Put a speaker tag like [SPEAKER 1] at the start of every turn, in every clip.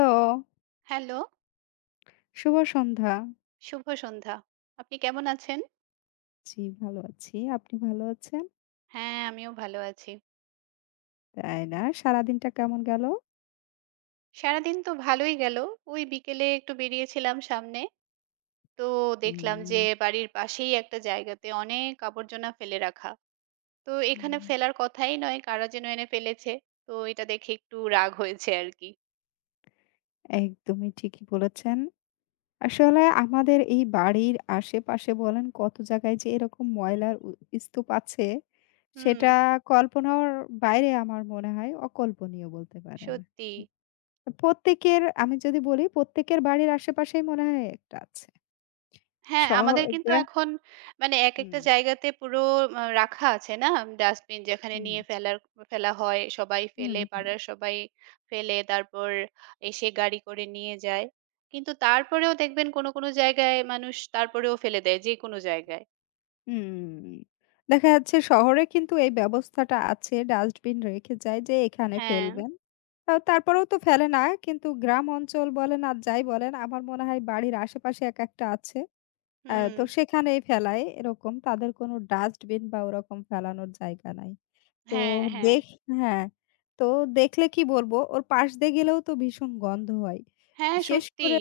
[SPEAKER 1] Hello,
[SPEAKER 2] hello,
[SPEAKER 1] শুভ সন্ধ্যা।
[SPEAKER 2] শুভ সন্ধ্যা। আপনি কেমন আছেন?
[SPEAKER 1] জি, ভালো আছি। আপনি ভালো আছেন?
[SPEAKER 2] হ্যাঁ, আমিও ভালো আছি।
[SPEAKER 1] তাই না? সারাদিনটা কেমন গেল?
[SPEAKER 2] সারাদিন তো ভালোই গেল। ওই বিকেলে একটু বেরিয়েছিলাম সামনে। তো দেখলাম
[SPEAKER 1] হুম।
[SPEAKER 2] যে বাড়ির পাশেই একটা জায়গাতে অনেক আবর্জনা ফেলে রাখা। তো এখানে
[SPEAKER 1] হুম,
[SPEAKER 2] ফেলার কথাই নয়, কারা যেন এনে ফেলেছে। তো এটা দেখে একটু রাগ হয়েছে আরকি।
[SPEAKER 1] একদমই ঠিকই বলেছেন। আসলে আমাদের এই বাড়ির আশেপাশে বলেন কত জায়গায় যে এরকম ময়লার স্তূপ আছে,
[SPEAKER 2] হুম,
[SPEAKER 1] সেটা কল্পনার বাইরে আমার মনে হয় অকল্পনীয় বলতে পারেন।
[SPEAKER 2] সত্যি।
[SPEAKER 1] প্রত্যেকের আমি যদি বলি প্রত্যেকের বাড়ির আশেপাশেই মনে হয় একটা আছে।
[SPEAKER 2] হ্যাঁ,
[SPEAKER 1] শহর
[SPEAKER 2] আমাদের কিন্তু
[SPEAKER 1] গ্রা
[SPEAKER 2] এখন মানে একেকটা
[SPEAKER 1] হুম,
[SPEAKER 2] জায়গাতে পুরো রাখা আছে না? ডাস্টবিন যেখানে
[SPEAKER 1] হুম,
[SPEAKER 2] নিয়ে ফেলা হয়। সবাই
[SPEAKER 1] হুম,
[SPEAKER 2] ফেলে,
[SPEAKER 1] হুম।
[SPEAKER 2] পাড়ার সবাই ফেলে তারপর এসে গাড়ি করে নিয়ে যায়। কিন্তু তারপরেও দেখবেন কোনো, কোনো জায়গায় মানুষ তারপরেও ফেলে দেয় যেকোনো জায়গায়।
[SPEAKER 1] হুম। দেখা যাচ্ছে শহরে কিন্তু এই ব্যবস্থাটা আছে, ডাস্টবিন রেখে যায় যে এখানে
[SPEAKER 2] হ্যাঁ,
[SPEAKER 1] ফেলবেন। তারপরেও তো ফেলে না। কিন্তু গ্রাম অঞ্চল বলেন আর যাই বলেন, আমার মনে হয় বাড়ির আশেপাশে একেকটা আছে।
[SPEAKER 2] হুম,
[SPEAKER 1] তো সেখানেই ফেলায়, এরকম তাদের কোনো ডাস্টবিন বা ওরকম ফেলানোর জায়গা নাই। তো
[SPEAKER 2] হ্যাঁ, হ্যাঁ,
[SPEAKER 1] দেখ হ্যাঁ, তো দেখলে কি বলবো, ওর পাশ দিয়ে গেলেও তো ভীষণ গন্ধ হয়।
[SPEAKER 2] হ্যাঁ,
[SPEAKER 1] বিশেষ
[SPEAKER 2] সত্যি
[SPEAKER 1] করে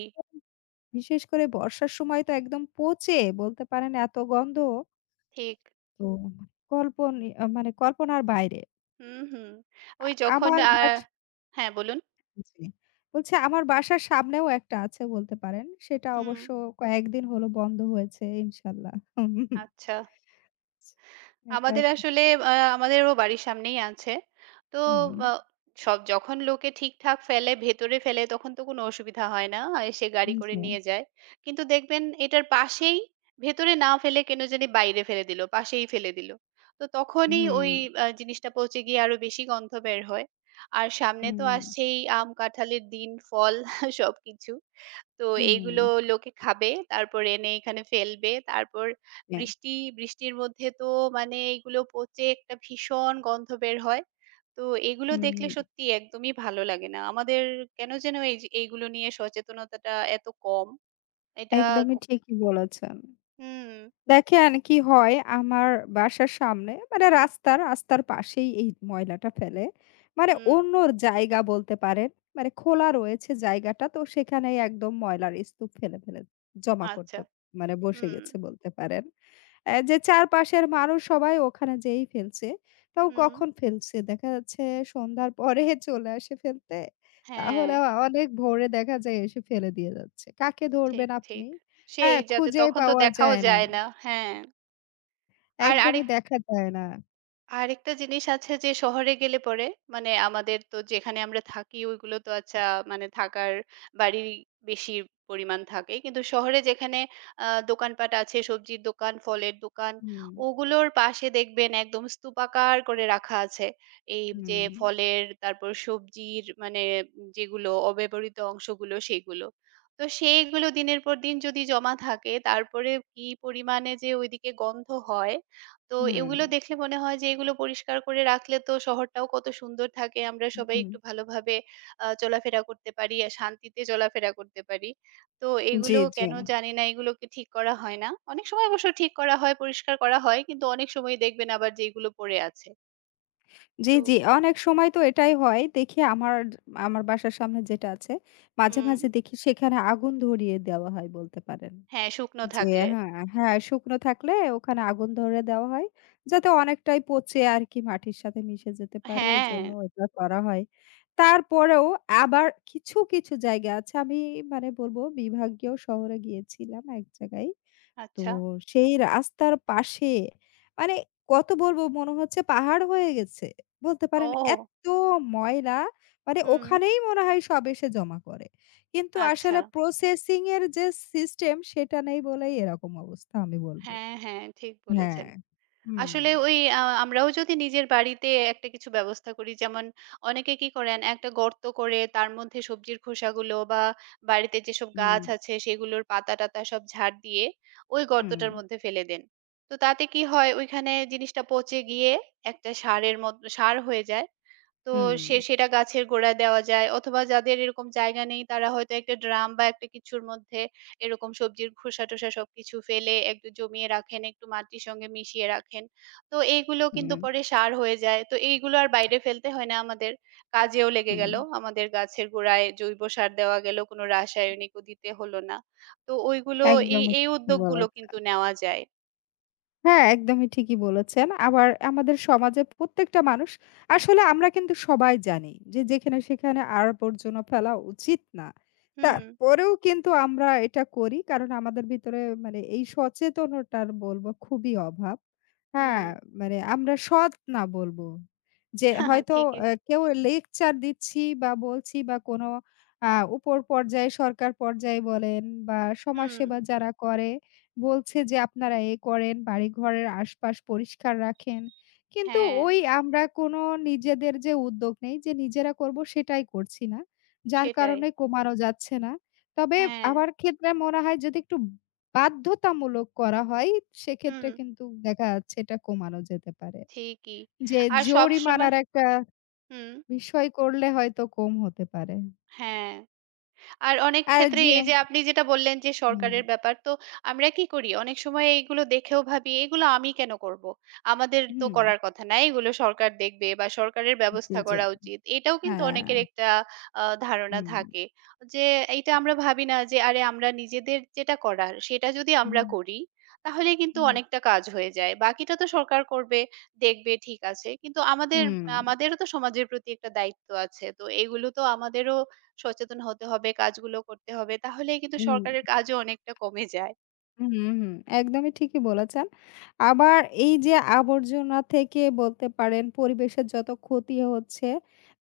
[SPEAKER 1] বিশেষ করে বর্ষার সময় তো একদম পচে বলতে পারেন এত গন্ধ।
[SPEAKER 2] ঠিক।
[SPEAKER 1] তো কল্পনি আ মানে কল্পনার বাইরে।
[SPEAKER 2] হুম, হুম। ওই যখন
[SPEAKER 1] আমার
[SPEAKER 2] আ
[SPEAKER 1] বাস
[SPEAKER 2] হ্যাঁ, বলুন।
[SPEAKER 1] জি। বলছি আমার বাসার সামনেও একটা আছে বলতে পারেন। সেটা
[SPEAKER 2] হুম,
[SPEAKER 1] অবশ্য কয়েকদিন হলো বন্ধ হয়েছে ইনশাল্লাহ।
[SPEAKER 2] আচ্ছা।
[SPEAKER 1] এটা
[SPEAKER 2] আমাদের
[SPEAKER 1] একটা
[SPEAKER 2] আসলে আমাদেরও বাড়ির সামনেই আছে। তো
[SPEAKER 1] হুম,
[SPEAKER 2] আ সব যখন লোকে ঠিকঠাক ফেলে, ভেতরে ফেলে তখন তো কোনো অসুবিধা হয় না। আর এসে গাড়ি করে
[SPEAKER 1] জি।
[SPEAKER 2] নিয়ে যায়। কিন্তু দেখবেন এটার পাশেই ভেতরে না ফেলে কেন জানি বাইরে ফেলে দিল, পাশেই ফেলে দিল। তো তখনই
[SPEAKER 1] হুম,
[SPEAKER 2] ওই আ জিনিসটা পচে গিয়ে আরো বেশি গন্ধ বের হয়। আর সামনে তো
[SPEAKER 1] হুম,
[SPEAKER 2] আসছেই আম, কাঁঠালের দিন, ফল সবকিছু। তো
[SPEAKER 1] হুম,
[SPEAKER 2] এইগুলো লোকে খাবে, তারপর এনে এখানে ফেলবে। তারপর
[SPEAKER 1] জি,
[SPEAKER 2] বৃষ্টি, বৃষ্টির মধ্যে তো মানে এগুলো পচে একটা ভীষণ গন্ধ বের হয়। তো এগুলো
[SPEAKER 1] হুম।
[SPEAKER 2] দেখলে সত্যি একদমই ভালো লাগে না। আমাদের কেন যেন এই যে এইগুলো নিয়ে সচেতনতাটা এত কম। এটা ক
[SPEAKER 1] একদমই ঠিকই বলেছেন।
[SPEAKER 2] হুম,
[SPEAKER 1] দেখেন কি হয়, আমার বাসার সামনে মানে রাস্তার পাশেই এই ময়লাটা ফেলে। মানে
[SPEAKER 2] হুম,
[SPEAKER 1] অন্যর জায়গা বলতে পারেন। মানে খোলা রয়েছে জায়গাটা, তো সেখানেই একদম ময়লার স্তূপ ফেলে, ফেলে জমা করতে
[SPEAKER 2] আচ্ছা।
[SPEAKER 1] মানে বসে
[SPEAKER 2] হুম,
[SPEAKER 1] গেছে বলতে পারেন। যে চারপাশের মানুষ সবাই ওখানে যেয়েই ফেলছে। তাও
[SPEAKER 2] হুম,
[SPEAKER 1] কখন ফেলছে? দেখা যাচ্ছে সন্ধ্যার পরে চলে আসে ফেলতে।
[SPEAKER 2] হ্যাঁ,
[SPEAKER 1] তাহলে অনেক ভোরে দেখা যায় এসে ফেলে দিয়ে যাচ্ছে। কাকে
[SPEAKER 2] ঠিক,
[SPEAKER 1] ধরবেন আপনি?
[SPEAKER 2] ঠিক। সেই
[SPEAKER 1] হ্যাঁ,
[SPEAKER 2] যাতে
[SPEAKER 1] খুঁজেই
[SPEAKER 2] তখন তো
[SPEAKER 1] পাওয়া
[SPEAKER 2] দেখাও
[SPEAKER 1] যায় না।
[SPEAKER 2] যায় না। হ্যাঁ। আর
[SPEAKER 1] একদমই
[SPEAKER 2] আরেক
[SPEAKER 1] দেখা যায় না।
[SPEAKER 2] আরেকটা জিনিস আছে যে শহরে গেলে পরে মানে আমাদের তো যেখানে আমরা থাকি ওইগুলো তো আচ্ছা মানে থাকার বাড়ির বেশি পরিমাণ থাকে কিন্তু শহরে যেখানে দোকানপাট আছে সবজির দোকান ফলের দোকান
[SPEAKER 1] হুম,
[SPEAKER 2] ওগুলোর পাশে দেখবেন একদম স্তূপাকার করে রাখা আছে এই যে
[SPEAKER 1] হুম,
[SPEAKER 2] ফলের তারপর সবজির মানে যেগুলো অব্যবহৃত অংশগুলো সেগুলো তো সেইগুলো দিনের পর দিন যদি জমা থাকে তারপরে কি পরিমাণে যে ওইদিকে গন্ধ হয় তো
[SPEAKER 1] হুম,
[SPEAKER 2] এগুলো দেখলে মনে হয় যে এগুলো পরিষ্কার করে রাখলে তো শহরটাও কত সুন্দর থাকে। আমরা সবাই
[SPEAKER 1] হুম।
[SPEAKER 2] একটু ভালোভাবে চলাফেরা করতে পারি, আর শান্তিতে চলাফেরা করতে পারি। তো
[SPEAKER 1] জি,
[SPEAKER 2] এগুলো
[SPEAKER 1] জি,
[SPEAKER 2] কেন জানি না এগুলোকে ঠিক করা হয় না। অনেক সময় অবশ্য ঠিক করা হয়, পরিষ্কার করা হয়। কিন্তু অনেক সময় দেখবেন আবার যে এগুলো পড়ে আছে।
[SPEAKER 1] জি,
[SPEAKER 2] তো
[SPEAKER 1] জি। অনেক সময় তো এটাই হয়। দেখি, আমার আমার বাসার সামনে যেটা আছে, মাঝে,
[SPEAKER 2] হুম,
[SPEAKER 1] মাঝে দেখি সেখানে আগুন ধরিয়ে দেওয়া হয় বলতে পারেন।
[SPEAKER 2] হ্যাঁ, শুকনো
[SPEAKER 1] যে
[SPEAKER 2] থাকলে।
[SPEAKER 1] হ্যাঁ, হ্যাঁ, শুকনো থাকলে ওখানে আগুন ধরিয়ে দেওয়া হয়। যাতে অনেকটাই পচে আর কি মাটির সাথে মিশে যেতে পারে,
[SPEAKER 2] হ্যাঁ,
[SPEAKER 1] এজন্য এটা করা হয়। তারপরেও আবার কিছু, কিছু জায়গা আছে, আমি মানে বলব বিভাগীয় শহরে গিয়েছিলাম এক জায়গায়। তো
[SPEAKER 2] আচ্ছা।
[SPEAKER 1] সেই রাস্তার পাশে মানে কত বলবো, মনে হচ্ছে পাহাড় হয়ে গেছে। বলতে পারেন
[SPEAKER 2] ও!
[SPEAKER 1] এত ময়লা মানে
[SPEAKER 2] হুম,
[SPEAKER 1] ওখানেই মনে হয় সব এসে জমা করে। কিন্তু
[SPEAKER 2] আচ্ছা।
[SPEAKER 1] আসলে প্রসেসিং এর যে সিস্টেম সেটা নেই বলেই এরকম অবস্থা আমি বলবো।
[SPEAKER 2] হ্যাঁ, হ্যাঁ, ঠিক
[SPEAKER 1] হ্যাঁ।
[SPEAKER 2] বলেছেন।
[SPEAKER 1] হুম।
[SPEAKER 2] আসলে ওই আ আমরাও যদি নিজের বাড়িতে একটা কিছু ব্যবস্থা করি যেমন অনেকে কি করেন একটা গর্ত করে তার মধ্যে সবজির খোসাগুলো বা বাড়িতে যেসব গাছ
[SPEAKER 1] হুম,
[SPEAKER 2] আছে সেগুলোর পাতা-টাতা সব ঝাড় দিয়ে ওই
[SPEAKER 1] হুম,
[SPEAKER 2] গর্তটার মধ্যে ফেলে দেন। তো তাতে কি হয় ওইখানে জিনিসটা পচে গিয়ে একটা সারের মত সার হয়ে যায়। তো
[SPEAKER 1] হুম,
[SPEAKER 2] সেটা গাছের গোড়ায় দেওয়া যায় অথবা যাদের এরকম জায়গা নেই তারা হয়তো একটা ড্রাম বা একটা কিছুর মধ্যে এরকম সবজির খোসা-টোসা সবকিছু ফেলে একটু জমিয়ে রাখেন, একটু মাটির সঙ্গে মিশিয়ে রাখেন। তো এইগুলো কিন্তু
[SPEAKER 1] হুম,
[SPEAKER 2] পরে সার হয়ে যায়। তো এইগুলো আর বাইরে ফেলতে হয় না আমাদের। কাজেও লেগে
[SPEAKER 1] হুম।
[SPEAKER 2] গেল। আমাদের গাছের গোড়ায় জৈব সার দেওয়া গেল। কোনো রাসায়নিকও দিতে হলো না। তো ওইগুলো এই,
[SPEAKER 1] একদমই
[SPEAKER 2] এই
[SPEAKER 1] ঠিক
[SPEAKER 2] উদ্যোগগুলো
[SPEAKER 1] বলেছ।
[SPEAKER 2] কিন্তু নেওয়া যায়।
[SPEAKER 1] হ্যাঁ, একদমই ঠিকই বলেছেন। আবার আমাদের সমাজে প্রত্যেকটা মানুষ, আসলে আমরা কিন্তু সবাই জানি যে যেখানে সেখানে আর আবর্জনা ফেলা উচিত না।
[SPEAKER 2] হুম,
[SPEAKER 1] তারপরেও কিন্তু আমরা এটা করি, কারণ আমাদের ভিতরে মানে এই সচেতনতার বলবো খুবই অভাব। হ্যাঁ,
[SPEAKER 2] হুম।
[SPEAKER 1] মানে আমরা সৎ না বলবো। যে হয়তো
[SPEAKER 2] ঠিকই।
[SPEAKER 1] কেউ লেকচার দিচ্ছি বা বলছি বা কোনো উপর পর্যায়ে, সরকার পর্যায়ে বলেন বা
[SPEAKER 2] হুম।
[SPEAKER 1] সমাজসেবা যারা করে বলছে যে আপনারা এ করেন, বাড়িঘরের আশপাশ পরিষ্কার রাখেন। কিন্তু
[SPEAKER 2] হ্যাঁ,
[SPEAKER 1] ওই আমরা কোনো নিজেদের যে উদ্যোগ নেই, যে নিজেরা করব সেটাই করছি না। যার
[SPEAKER 2] সেটাই।
[SPEAKER 1] কারণে কমানো যাচ্ছে না। তবে
[SPEAKER 2] হ্যাঁ।
[SPEAKER 1] আমার ক্ষেত্রে মনে হয় যদি একটু বাধ্যতামূলক করা হয়, সেক্ষেত্রে
[SPEAKER 2] হুম,
[SPEAKER 1] কিন্তু দেখা যাচ্ছে এটা কমানো যেতে পারে।
[SPEAKER 2] ঠিকই।
[SPEAKER 1] যে
[SPEAKER 2] আর
[SPEAKER 1] জরিমানার
[SPEAKER 2] সবসময়
[SPEAKER 1] একটা
[SPEAKER 2] হুম,
[SPEAKER 1] বিষয় করলে হয়তো কম হতে পারে।
[SPEAKER 2] হ্যাঁ। আর অনেক
[SPEAKER 1] আর
[SPEAKER 2] ক্ষেত্রে
[SPEAKER 1] যে
[SPEAKER 2] এই যে আপনি যেটা বললেন যে
[SPEAKER 1] হুম,
[SPEAKER 2] সরকারের ব্যাপার, তো আমরা কি করি? অনেক সময় এইগুলো দেখেও ভাবি, "এগুলো আমি কেন করব? আমাদের তো
[SPEAKER 1] হুম,
[SPEAKER 2] করার কথা না। এগুলো সরকার দেখবে বা সরকারের
[SPEAKER 1] জি,
[SPEAKER 2] ব্যবস্থা
[SPEAKER 1] জি।
[SPEAKER 2] করা উচিত।" এটাও কিন্তু
[SPEAKER 1] হ্যাঁ,
[SPEAKER 2] অনেকের একটা ধারণা
[SPEAKER 1] হুম,
[SPEAKER 2] থাকে। যে এইটা আমরা ভাবি না যে আরে আমরা নিজেদের যেটা করার সেটা যদি আমরা
[SPEAKER 1] হুম,
[SPEAKER 2] করি, তাহলে কিন্তু
[SPEAKER 1] হুম,
[SPEAKER 2] অনেকটা কাজ হয়ে যায়। বাকিটা তো সরকার করবে, দেখবে ঠিক আছে। কিন্তু
[SPEAKER 1] হুম।
[SPEAKER 2] আমাদেরও তো সমাজের প্রতি একটা দায়িত্ব আছে। তো এগুলো তো আমাদেরও সচেতন হতে হবে, কাজগুলো করতে হবে। তাহলেই কিন্তু
[SPEAKER 1] হুম,
[SPEAKER 2] সরকারের কাজও অনেকটা কমে যায়।
[SPEAKER 1] হুম, হুম, একদমই ঠিকই বলেছেন। আবার এই যে আবর্জনা থেকে বলতে পারেন পরিবেশের যত ক্ষতি হচ্ছে,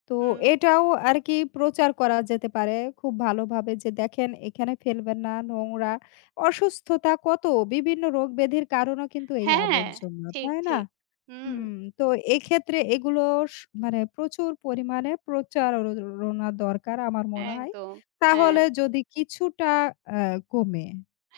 [SPEAKER 1] তো
[SPEAKER 2] হুম।
[SPEAKER 1] এটাও আরকি প্রচার করা যেতে পারে খুব ভালোভাবে যে দেখেন এখানে ফেলবেন না, নোংরা, অসুস্থতা, কত বিভিন্ন রোগ ব্যাধির কারণও কিন্তু এই
[SPEAKER 2] হ্যাঁ,
[SPEAKER 1] আবর্জনা,
[SPEAKER 2] ঠিক,
[SPEAKER 1] তাই না?
[SPEAKER 2] ঠিক। হুম,
[SPEAKER 1] হুম, তো এক্ষেত্রে এগুলো স মানে প্রচুর পরিমাণে প্রচারণা দরকার আমার মনে হয়।
[SPEAKER 2] একদম। হ্যাঁ।
[SPEAKER 1] তাহলে যদি কিছুটা আ কমে।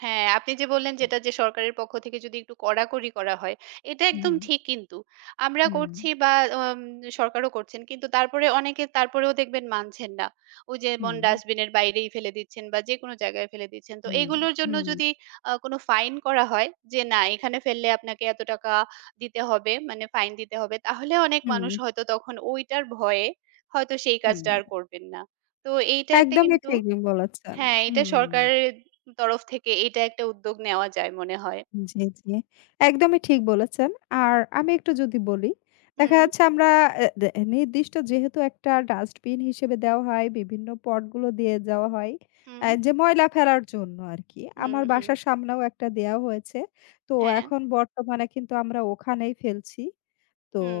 [SPEAKER 2] হ্যাঁ, আপনি যে বললেন যেটা যে সরকারের পক্ষ থেকে যদি একটু কড়াকড়ি করা হয়, এটা একদম
[SPEAKER 1] হুম।
[SPEAKER 2] ঠিক কিন্তু। আমরা
[SPEAKER 1] হুম,
[SPEAKER 2] করছি বা অম সরকারও করছেন। কিন্তু তারপরে অনেকে তারপরেও দেখবেন মানছেন না। ওই যেমন
[SPEAKER 1] হুম,
[SPEAKER 2] ডাস্টবিনের বাইরেই ফেলে দিচ্ছেন বা যেকোনো জায়গায় ফেলে দিচ্ছেন। তো
[SPEAKER 1] হুম,
[SPEAKER 2] এগুলোর জন্য
[SPEAKER 1] হুম,
[SPEAKER 2] যদি কোনো ফাইন করা হয় যে না এখানে ফেললে আপনাকে এত টাকা দিতে হবে, মানে ফাইন দিতে হবে। তাহলে অনেক
[SPEAKER 1] হুম,
[SPEAKER 2] মানুষ হয়তো তখন ওইটার ভয়ে হয়তো সেই
[SPEAKER 1] হুম।
[SPEAKER 2] কাজটা আর করবেন না। তো এইটা একটা
[SPEAKER 1] একদমই
[SPEAKER 2] কিন্তু
[SPEAKER 1] ঠিক বলেছেন।
[SPEAKER 2] হ্যাঁ, এটা
[SPEAKER 1] হুম,
[SPEAKER 2] সরকারের তরফ থেকে এটা একটা উদ্যোগ নেওয়া যায় মনে হয়।
[SPEAKER 1] জি, জি। একদমই ঠিক বলেছেন। আর আমি একটু যদি বলি, দেখা
[SPEAKER 2] হুম,
[SPEAKER 1] যাচ্ছে আমরা এ দে নির্দিষ্ট যেহেতু একটা ডাস্টবিন হিসেবে দেওয়া হয়, বিভিন্ন পটগুলো দিয়ে যাওয়া হয়।
[SPEAKER 2] হুম,
[SPEAKER 1] যে ময়লা ফেলার জন্য আরকি।
[SPEAKER 2] হুম,
[SPEAKER 1] আমার
[SPEAKER 2] হুম।
[SPEAKER 1] বাসার সামনেও একটা দেয়া হয়েছে। তো
[SPEAKER 2] হ্যাঁ,
[SPEAKER 1] এখন বর্তমানে কিন্তু আমরা ওখানেই ফেলছি। তো
[SPEAKER 2] হুম।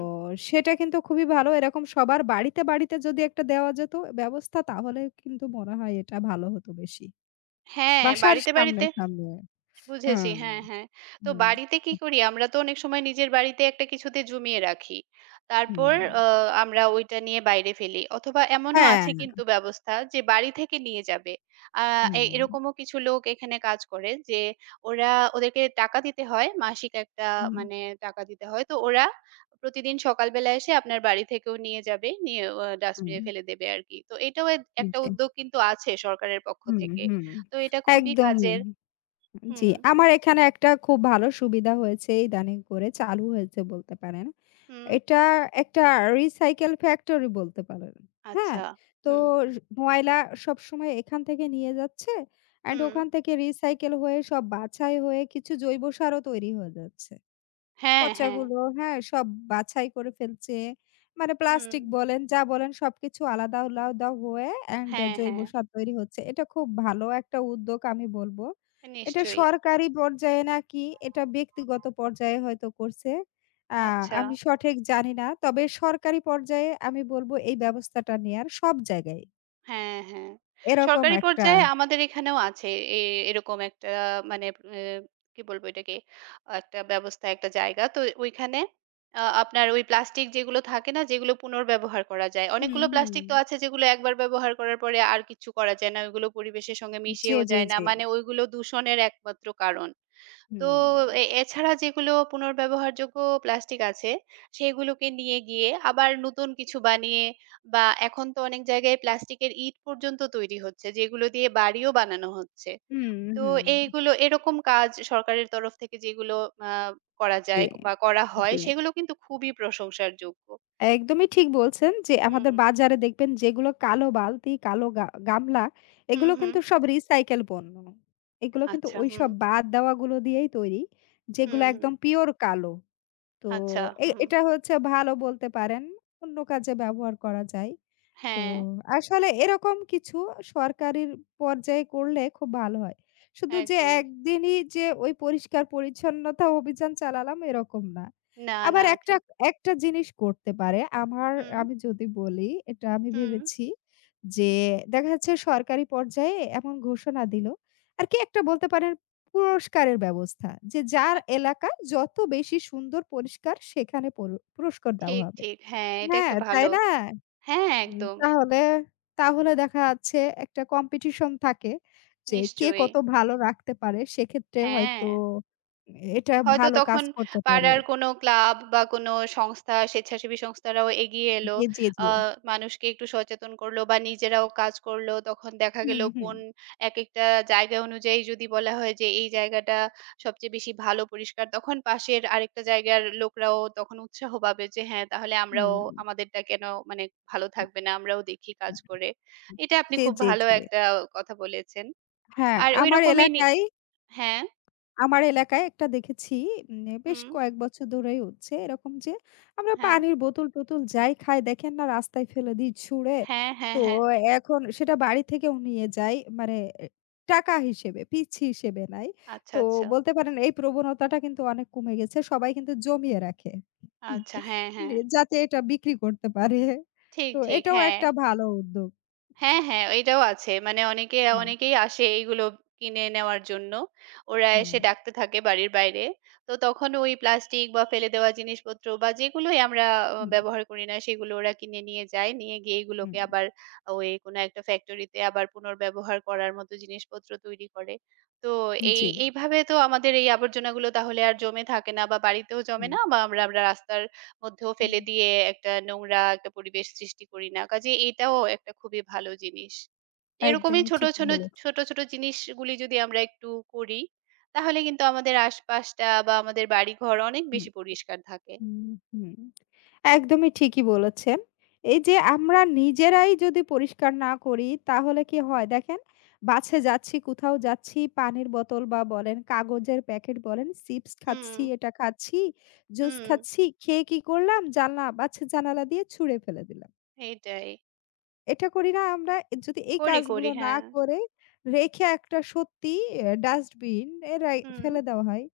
[SPEAKER 1] সেটা কিন্তু খুবই ভালো। এরকম সবার বাড়িতে, বাড়িতে যদি একটা দেওয়া যেত ব্যবস্থা, তাহলে কিন্তু মনে হয় এটা ভালো হতো বেশি।
[SPEAKER 2] হ্যাঁ,
[SPEAKER 1] বাসার
[SPEAKER 2] বাড়িতে,
[SPEAKER 1] সামনে,
[SPEAKER 2] বাড়িতে
[SPEAKER 1] সামনে।
[SPEAKER 2] বুঝেছি।
[SPEAKER 1] হুম,
[SPEAKER 2] হ্যাঁ, হ্যাঁ। তো
[SPEAKER 1] হুম,
[SPEAKER 2] বাড়িতে কি করি? আমরা তো অনেক সময় নিজের বাড়িতে একটা কিছুতে জমিয়ে রাখি। তারপর
[SPEAKER 1] হুম।
[SPEAKER 2] আ আমরা ওইটা নিয়ে বাইরে ফেলি। অথবা এমনও
[SPEAKER 1] হ্যাঁ,
[SPEAKER 2] আছে কিন্তু ব্যবস্থা যে বাড়ি থেকে নিয়ে যাবে। আ এ
[SPEAKER 1] হুম,
[SPEAKER 2] এরকমও কিছু লোক এখানে কাজ করে যে ওরা ওদেরকে টাকা দিতে হয়। মাসিক একটা
[SPEAKER 1] হুম,
[SPEAKER 2] মানে টাকা দিতে হয়। তো ওরা প্রতিদিন সকালবেলা এসে আপনার বাড়ি থেকেও নিয়ে যাবে। নিয়ে আ ডাস্টবিনে ফেলে দেবে আরকি। তো এটাও
[SPEAKER 1] হুম,
[SPEAKER 2] একটা
[SPEAKER 1] জি,
[SPEAKER 2] উদ্যোগ কিন্তু আছে সরকারের পক্ষ
[SPEAKER 1] হুম,
[SPEAKER 2] থেকে।
[SPEAKER 1] হুম।
[SPEAKER 2] তো এটা খুবই
[SPEAKER 1] একদমই।
[SPEAKER 2] কাজের।
[SPEAKER 1] জি,
[SPEAKER 2] হুম।
[SPEAKER 1] আমার এখানে একটা খুব ভালো সুবিধা হয়েছে, ইদানিং করে চালু হয়েছে বলতে পারেন।
[SPEAKER 2] হুম,
[SPEAKER 1] এটা একটা রিসাইকেল ফ্যাক্টরি বলতে পারেন। হ্যাঁ?
[SPEAKER 2] আচ্ছা।
[SPEAKER 1] তো
[SPEAKER 2] হুম,
[SPEAKER 1] র ময়লা সবসময় এখান থেকে নিয়ে যাচ্ছে অ্যান্ড
[SPEAKER 2] হুম।
[SPEAKER 1] ওখান থেকে রিসাইকেল হয়ে সব বাছাই হয়ে কিছু জৈব সারও তৈরি হয়ে যাচ্ছে।
[SPEAKER 2] হ্যাঁ, হ্যাঁ।
[SPEAKER 1] পচাগুলো, হ্যাঁ? সব বাছাই করে ফেলছে। মানে
[SPEAKER 2] হুম।
[SPEAKER 1] প্লাস্টিক বলেন, যা বলেন, সবকিছু আলাদা আলাদা হয়ে অ্যান্ড
[SPEAKER 2] হ্যাঁ,
[SPEAKER 1] জৈব
[SPEAKER 2] হ্যাঁ।
[SPEAKER 1] সার তৈরি হচ্ছে। এটা খুব ভালো একটা উদ্যোগ আমি বলব। এটা
[SPEAKER 2] নিশ্চয়ই।
[SPEAKER 1] সরকারি পর্যায়ে নাকি এটা ব্যক্তিগত পর্যায়ে হয়তো করছে। আ
[SPEAKER 2] আচ্ছা।
[SPEAKER 1] আমি সঠিক জানি না। তবে সরকারি পর্যায়ে আমি বলব এই ব্যবস্থাটা নেয়ার সব জায়গায়।
[SPEAKER 2] হ্যাঁ, হ্যাঁ।
[SPEAKER 1] এরকম
[SPEAKER 2] সরকারি
[SPEAKER 1] একটা
[SPEAKER 2] পর্যায়ে আমাদের এখানেও আছে এ এরকম একটা মানে এ কি বলবো এটাকে? একটা ব্যবস্থা, একটা জায়গা। তো ওইখানে আপনার ওই প্লাস্টিক যেগুলো থাকে না? যেগুলো পুনর্ব্যবহার করা যায়।
[SPEAKER 1] হুম,
[SPEAKER 2] অনেকগুলো
[SPEAKER 1] হুম।
[SPEAKER 2] প্লাস্টিক তো আছে যেগুলো একবার ব্যবহার করার পরে আর কিচ্ছু করা যায় না। ওইগুলো পরিবেশের সঙ্গে
[SPEAKER 1] জি,
[SPEAKER 2] মিশেও
[SPEAKER 1] জি,
[SPEAKER 2] যায় না।
[SPEAKER 1] জি।
[SPEAKER 2] মানে ওইগুলো দূষণের একমাত্র কারণ। তো
[SPEAKER 1] হুম।
[SPEAKER 2] এছাড়া যেগুলো পুনর্ব্যবহারযোগ্য প্লাস্টিক আছে, সেগুলোকে নিয়ে গিয়ে আবার নতুন কিছু বানিয়ে বা এখন তো অনেক জায়গায় প্লাস্টিকের ইট পর্যন্ত তৈরি হচ্ছে, যেগুলো দিয়ে বাড়িও বানানো হচ্ছে।
[SPEAKER 1] হুম,
[SPEAKER 2] তো
[SPEAKER 1] হুম।
[SPEAKER 2] এইগুলো এরকম কাজ সরকারের তরফ থেকে যেগুলো আ করা
[SPEAKER 1] জি,
[SPEAKER 2] যায় বা করা হয়,
[SPEAKER 1] জি।
[SPEAKER 2] সেগুলো কিন্তু খুবই প্রশংসার যোগ্য।
[SPEAKER 1] একদমই ঠিক বলছেন। যে আমাদের
[SPEAKER 2] হুম,
[SPEAKER 1] বাজারে দেখবেন যেগুলো কালো বালতি, কালো গামলা,
[SPEAKER 2] হুম,
[SPEAKER 1] এগুলো
[SPEAKER 2] হুম।
[SPEAKER 1] কিন্তু সব রিসাইকেল পণ্য। এগুলো কিন্তু
[SPEAKER 2] আচ্ছা, হুম,
[SPEAKER 1] ওইসব বাদ দেওয়াগুলো দিয়েই তৈরি, যেগুলো
[SPEAKER 2] হুম, হুম।
[SPEAKER 1] একদম পিওর কালো। তো
[SPEAKER 2] আচ্ছা, হুম।
[SPEAKER 1] এটা হচ্ছে ভালো বলতে পারেন। অন্য কাজে ব্যবহার করা যায়। তো
[SPEAKER 2] হ্যাঁ,
[SPEAKER 1] আসলে এরকম কিছু সরকারির পর্যায়ে করলে খুব ভালো হয়। শুধু যে
[SPEAKER 2] একদম।
[SPEAKER 1] একদিনই যে ওই পরিষ্কার পরিচ্ছন্নতা অভিযান চালালাম এরকম না।
[SPEAKER 2] না,
[SPEAKER 1] আবার
[SPEAKER 2] না,
[SPEAKER 1] একটা,
[SPEAKER 2] ঠিক।
[SPEAKER 1] একটা জিনিস করতে পারে,
[SPEAKER 2] হুম,
[SPEAKER 1] আমি যদি বলি, এটা আমি
[SPEAKER 2] হুম।
[SPEAKER 1] ভেবেছি যে দেখা যাচ্ছে সরকারি পর্যায়ে এমন ঘোষণা দিল। আর কি একটা বলতে পারেন পুরস্কারের ব্যবস্থা, যে যার এলাকা যত বেশি সুন্দর পরিষ্কার সেখানে পুরস্কার দেওয়া
[SPEAKER 2] ঠিক,
[SPEAKER 1] হবে।
[SPEAKER 2] ঠিক। হ্যাঁ, এটা
[SPEAKER 1] হ্যাঁ,
[SPEAKER 2] একটা
[SPEAKER 1] তাই
[SPEAKER 2] ভালো
[SPEAKER 1] না?
[SPEAKER 2] হ্যাঁ, একদম।
[SPEAKER 1] তাহলে তাহলে দেখা যাচ্ছে একটা কম্পিটিশন থাকে যে কে
[SPEAKER 2] নিশ্চয়ই।
[SPEAKER 1] কত ভালো রাখতে পারে। সেক্ষেত্রে
[SPEAKER 2] হ্যাঁ।
[SPEAKER 1] হয়তো এটা
[SPEAKER 2] হয়তো
[SPEAKER 1] ভালো কাজ
[SPEAKER 2] তখন
[SPEAKER 1] করতে পারে।
[SPEAKER 2] পাড়ার কোনো ক্লাব বা কোনো সংস্থা, স্বেচ্ছাসেবী সংস্থারাও এগিয়ে এলো।
[SPEAKER 1] জি, জি,
[SPEAKER 2] আ
[SPEAKER 1] জি।
[SPEAKER 2] মানুষকে একটু সচেতন করলো বা নিজেরাও কাজ করলো। তখন দেখা গেল
[SPEAKER 1] হুম, হুম,
[SPEAKER 2] কোন একেকটা জায়গা অনুযায়ী যদি বলা হয় যে, এই জায়গাটা সবচেয়ে বেশি ভালো পরিষ্কার, তখন পাশের আরেকটা জায়গার লোকরাও তখন উৎসাহ পাবে যে, হ্যাঁ, তাহলে আমরাও
[SPEAKER 1] হুম।
[SPEAKER 2] আমাদেরটা কেন মানে ভালো
[SPEAKER 1] হুম,
[SPEAKER 2] থাকবে না? আমরাও দেখি কাজ
[SPEAKER 1] হুম,
[SPEAKER 2] করে।
[SPEAKER 1] হুম।
[SPEAKER 2] এটা আপনি
[SPEAKER 1] জি,
[SPEAKER 2] খুব
[SPEAKER 1] জি,
[SPEAKER 2] ভালো
[SPEAKER 1] জি।
[SPEAKER 2] একটা কথা বলেছেন।
[SPEAKER 1] হ্যাঁ,
[SPEAKER 2] আর
[SPEAKER 1] আমার
[SPEAKER 2] ওইরকমই নি
[SPEAKER 1] এলাকায়
[SPEAKER 2] হ্যাঁ,
[SPEAKER 1] আমার এলাকায় একটা দেখেছি, বেশ
[SPEAKER 2] হুম,
[SPEAKER 1] কয়েক বছর ধরেই হচ্ছে এরকম যে আমরা
[SPEAKER 2] হ্যাঁ,
[SPEAKER 1] পানির বোতল-টোতল যাই খাই দেখেন না রাস্তায় ফেলে দিই ছুঁড়ে।
[SPEAKER 2] হ্যাঁ,
[SPEAKER 1] তো
[SPEAKER 2] হ্যাঁ, হ্যাঁ।
[SPEAKER 1] এখন সেটা বাড়ি থেকেও নিয়ে যাই মানে এ টাকা হিসেবে, পিচ্ছি হিসেবে নেয়।
[SPEAKER 2] আচ্ছা,
[SPEAKER 1] তো
[SPEAKER 2] আচ্ছা।
[SPEAKER 1] বলতে পারেন এই প্রবণতাটা কিন্তু অনেক কমে গেছে। সবাই কিন্তু জমিয়ে রাখে। হুম,
[SPEAKER 2] আচ্ছা, হ্যাঁ, হ্যাঁ।
[SPEAKER 1] নে যাতে এটা বিক্রি করতে পারে।
[SPEAKER 2] ঠিক,
[SPEAKER 1] তো
[SPEAKER 2] ঠিক।
[SPEAKER 1] এটাও
[SPEAKER 2] হ্যাঁ।
[SPEAKER 1] একটা ভালো উদ্যোগ।
[SPEAKER 2] হ্যাঁ, হ্যাঁ, এটাও আছে। মানে অনেকে
[SPEAKER 1] হুম,
[SPEAKER 2] অনেকেই আসে এইগুলো কিনে নেওয়ার জন্য। ওরা
[SPEAKER 1] হুম,
[SPEAKER 2] এসে ডাকতে থাকে বাড়ির বাইরে। তো তখন ওই প্লাস্টিক বা ফেলে দেওয়া জিনিসপত্র বা যেগুলোই আমরা
[SPEAKER 1] হুম,
[SPEAKER 2] ব্যবহার করি না সেগুলো ওরা কিনে নিয়ে যায়। নিয়ে গিয়ে
[SPEAKER 1] হুম।
[SPEAKER 2] এগুলোকে আবার ওই কোনো একটা ফ্যাক্টরিতে আবার পুনর্ব্যবহার করার মতো জিনিসপত্র তৈরি করে। তো
[SPEAKER 1] জি,
[SPEAKER 2] এইভাবে তো আমাদের এই আবর্জনাগুলো তাহলে আর জমে থাকে না বা বাড়িতেও জমে
[SPEAKER 1] হুম,
[SPEAKER 2] না বা আমরা আমরা রাস্তার মধ্যেও
[SPEAKER 1] হুম।
[SPEAKER 2] ফেলে দিয়ে একটা নোংরা একটা পরিবেশ সৃষ্টি করি না। কাজেই এটাও একটা খুবই ভালো জিনিস। এরকমই
[SPEAKER 1] একদমই
[SPEAKER 2] ছোট,
[SPEAKER 1] ঠিকই
[SPEAKER 2] ছোট,
[SPEAKER 1] বলেছেন।
[SPEAKER 2] ছোট, ছোট জিনিসগুলি যদি আমরা একটু করি, তাহলে কিন্তু আমাদের আশপাশটা বা আমাদের বাড়িঘর অনেক
[SPEAKER 1] হুম।
[SPEAKER 2] বেশি পরিষ্কার থাকে।
[SPEAKER 1] হুম, হুম। একদমই ঠিকই বলেছেন। এই যে আমরা নিজেরাই যদি পরিষ্কার না করি তাহলে কি হয় দেখেন, বাসে যাচ্ছি, কোথাও যাচ্ছি পানির বোতল বা বলেন কাগজের প্যাকেট বলেন, চিপস
[SPEAKER 2] হুম,
[SPEAKER 1] খাচ্ছি, এটা খাচ্ছি, জুস
[SPEAKER 2] হুম,
[SPEAKER 1] খাচ্ছি, খেয়ে কি করলাম, বাসের জানালা দিয়ে ছুঁড়ে ফেলে দিলাম।
[SPEAKER 2] এইটাই।
[SPEAKER 1] এটা করি না আমরা, যদি এই
[SPEAKER 2] করি,
[SPEAKER 1] কাজগুলো
[SPEAKER 2] করি।
[SPEAKER 1] না
[SPEAKER 2] হ্যাঁ।
[SPEAKER 1] করে রেখে একটা সত্যি ডাস্টবিন এ রাই
[SPEAKER 2] হুম,
[SPEAKER 1] ফেলে দেওয়া হয়।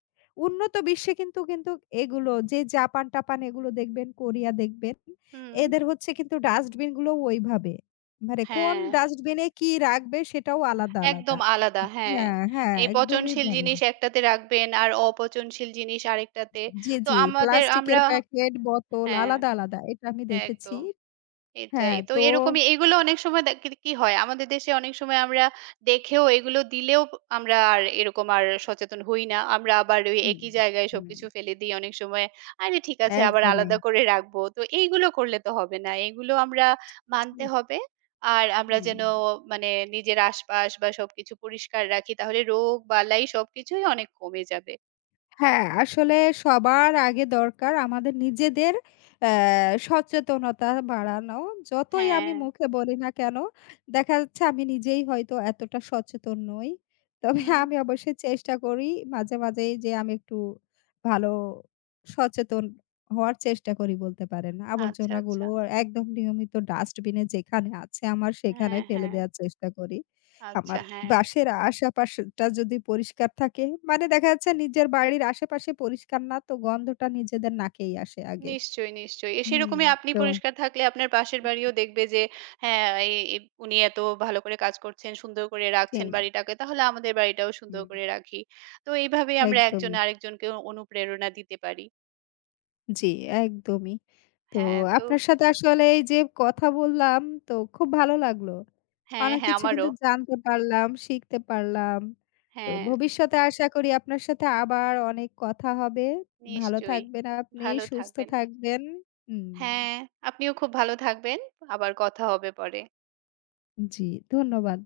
[SPEAKER 1] উন্নত বিশ্বে কিন্তু এগুলো, যে জাপান-টাপান এগুলো দেখবেন, কোরিয়া দেখবেন,
[SPEAKER 2] হুম।
[SPEAKER 1] এদের হচ্ছে কিন্তু ডাস্টবিনগুলো ওইভাবে। মানে কোন
[SPEAKER 2] হ্যাঁ,
[SPEAKER 1] ডাস্টবিনে কি রাখবে সেটাও আলাদা, আলাদা।
[SPEAKER 2] একদম আলাদা। হ্যাঁ।
[SPEAKER 1] হ্যাঁ, হ্যাঁ,
[SPEAKER 2] এই
[SPEAKER 1] একদমই
[SPEAKER 2] পচনশীল
[SPEAKER 1] ভালো।
[SPEAKER 2] জিনিস একটাতে রাখবেন আর অপচনশীল জিনিস আরেকটাতে।
[SPEAKER 1] জি,
[SPEAKER 2] তো
[SPEAKER 1] জি।
[SPEAKER 2] আমাদের
[SPEAKER 1] প্লাস্টিকের
[SPEAKER 2] আমরা
[SPEAKER 1] প্যাকেট, বোতল
[SPEAKER 2] হ্যাঁ,
[SPEAKER 1] আলাদা, আলাদা। এটা আমি দেখেছি।
[SPEAKER 2] একদম। এটাই।
[SPEAKER 1] হ্যাঁ,
[SPEAKER 2] তো
[SPEAKER 1] তো
[SPEAKER 2] এরকমই এগুলো অনেক সময় কি কি হয় আমাদের দেশে অনেক সময় আমরা দেখেও এগুলো দিলেও আমরা আর এরকম আর সচেতন হই না। আমরা আবার ওই
[SPEAKER 1] হুম,
[SPEAKER 2] একই জায়গায়
[SPEAKER 1] হুম।
[SPEAKER 2] সবকিছু ফেলে দিই অনেক সময়। আরে ঠিক আছে আবার
[SPEAKER 1] একদমই।
[SPEAKER 2] আলাদা করে রাখবো। তো এইগুলো করলে তো হবে না। এগুলো আমরা
[SPEAKER 1] জি,
[SPEAKER 2] মানতে হবে। আর আমরা
[SPEAKER 1] হুম।
[SPEAKER 2] যেন মানে নিজের আশপাশ বা সবকিছু পরিষ্কার রাখি তাহলে রোগ বালাই সবকিছুই অনেক কমে যাবে।
[SPEAKER 1] হ্যাঁ, আসলে সবার আগে দরকার আমাদের নিজেদের অ্যা সচেতনতা বাড়ানো। যতই
[SPEAKER 2] হ্যাঁ,
[SPEAKER 1] আমি মুখে বলি না কেন, দেখা যাচ্ছে আমি নিজেই হয়তো এতটা সচেতন নই। তবে
[SPEAKER 2] হুম।
[SPEAKER 1] আমি অবশ্যই চেষ্টা করি মাঝে, মাঝেই, যে আমি একটু ভালো সচেতন হওয়ার চেষ্টা করি বলতে পারেন।
[SPEAKER 2] আচ্ছা, আচ্ছা।
[SPEAKER 1] আবর্জনাগুলো একদম নিয়মিত ডাস্টবিনে যেখানে আছে আমার, সেখানে
[SPEAKER 2] হ্যাঁ,
[SPEAKER 1] ফেলে
[SPEAKER 2] হ্যাঁ।
[SPEAKER 1] দেওয়ার চেষ্টা করি। আমার
[SPEAKER 2] আচ্ছা, হ্যাঁ।
[SPEAKER 1] বাসের আশেপাশটা যদি পরিষ্কার থাকে, মানে দেখা যাচ্ছে নিজের বাড়ির আশেপাশে পরিষ্কার না তো গন্ধটা নিজেদের নাকেই আসে আগে।
[SPEAKER 2] নিশ্চয়ই, নিশ্চয়ই।
[SPEAKER 1] হুম।
[SPEAKER 2] সেরকমই আপনি
[SPEAKER 1] তো
[SPEAKER 2] পরিষ্কার থাকলে আপনার পাশের বাড়িও দেখবে যে হ্যাঁ, এ এ উনি এত ভালো করে কাজ করছেন, সুন্দর করে রাখছেন
[SPEAKER 1] জি,
[SPEAKER 2] বাড়িটাকে। তাহলে আমাদের বাড়িটাও সুন্দর
[SPEAKER 1] হুম,
[SPEAKER 2] করে রাখি। তো এইভাবেই আমরা
[SPEAKER 1] একদম।
[SPEAKER 2] একজন আরেকজনকে অনুপ্রেরণা দিতে পারি।
[SPEAKER 1] জি, একদমই। তো
[SPEAKER 2] হ্যাঁ, তো
[SPEAKER 1] আপনার সাথে আসলে এই যে কথা বললাম তো খুব ভালো লাগলো।
[SPEAKER 2] হ্যাঁ,
[SPEAKER 1] অনেক
[SPEAKER 2] হ্যাঁ,
[SPEAKER 1] কিছু
[SPEAKER 2] আমারও।
[SPEAKER 1] কিন্তু জানতে পারলাম, শিখতে পারলাম। তো
[SPEAKER 2] হ্যাঁ,
[SPEAKER 1] ভবিষ্যতে আশা করি আপনার সাথে আবার অনেক কথা হবে। ভালো
[SPEAKER 2] নিশ্চয়ই।
[SPEAKER 1] থাকবেন আপনি,
[SPEAKER 2] ভালো
[SPEAKER 1] সুস্থ
[SPEAKER 2] থাকবেন।
[SPEAKER 1] থাকবেন। হুম,
[SPEAKER 2] হ্যাঁ, আপনিও খুব ভালো থাকবেন। আবার কথা হবে পরে।
[SPEAKER 1] জি, ধন্যবাদ।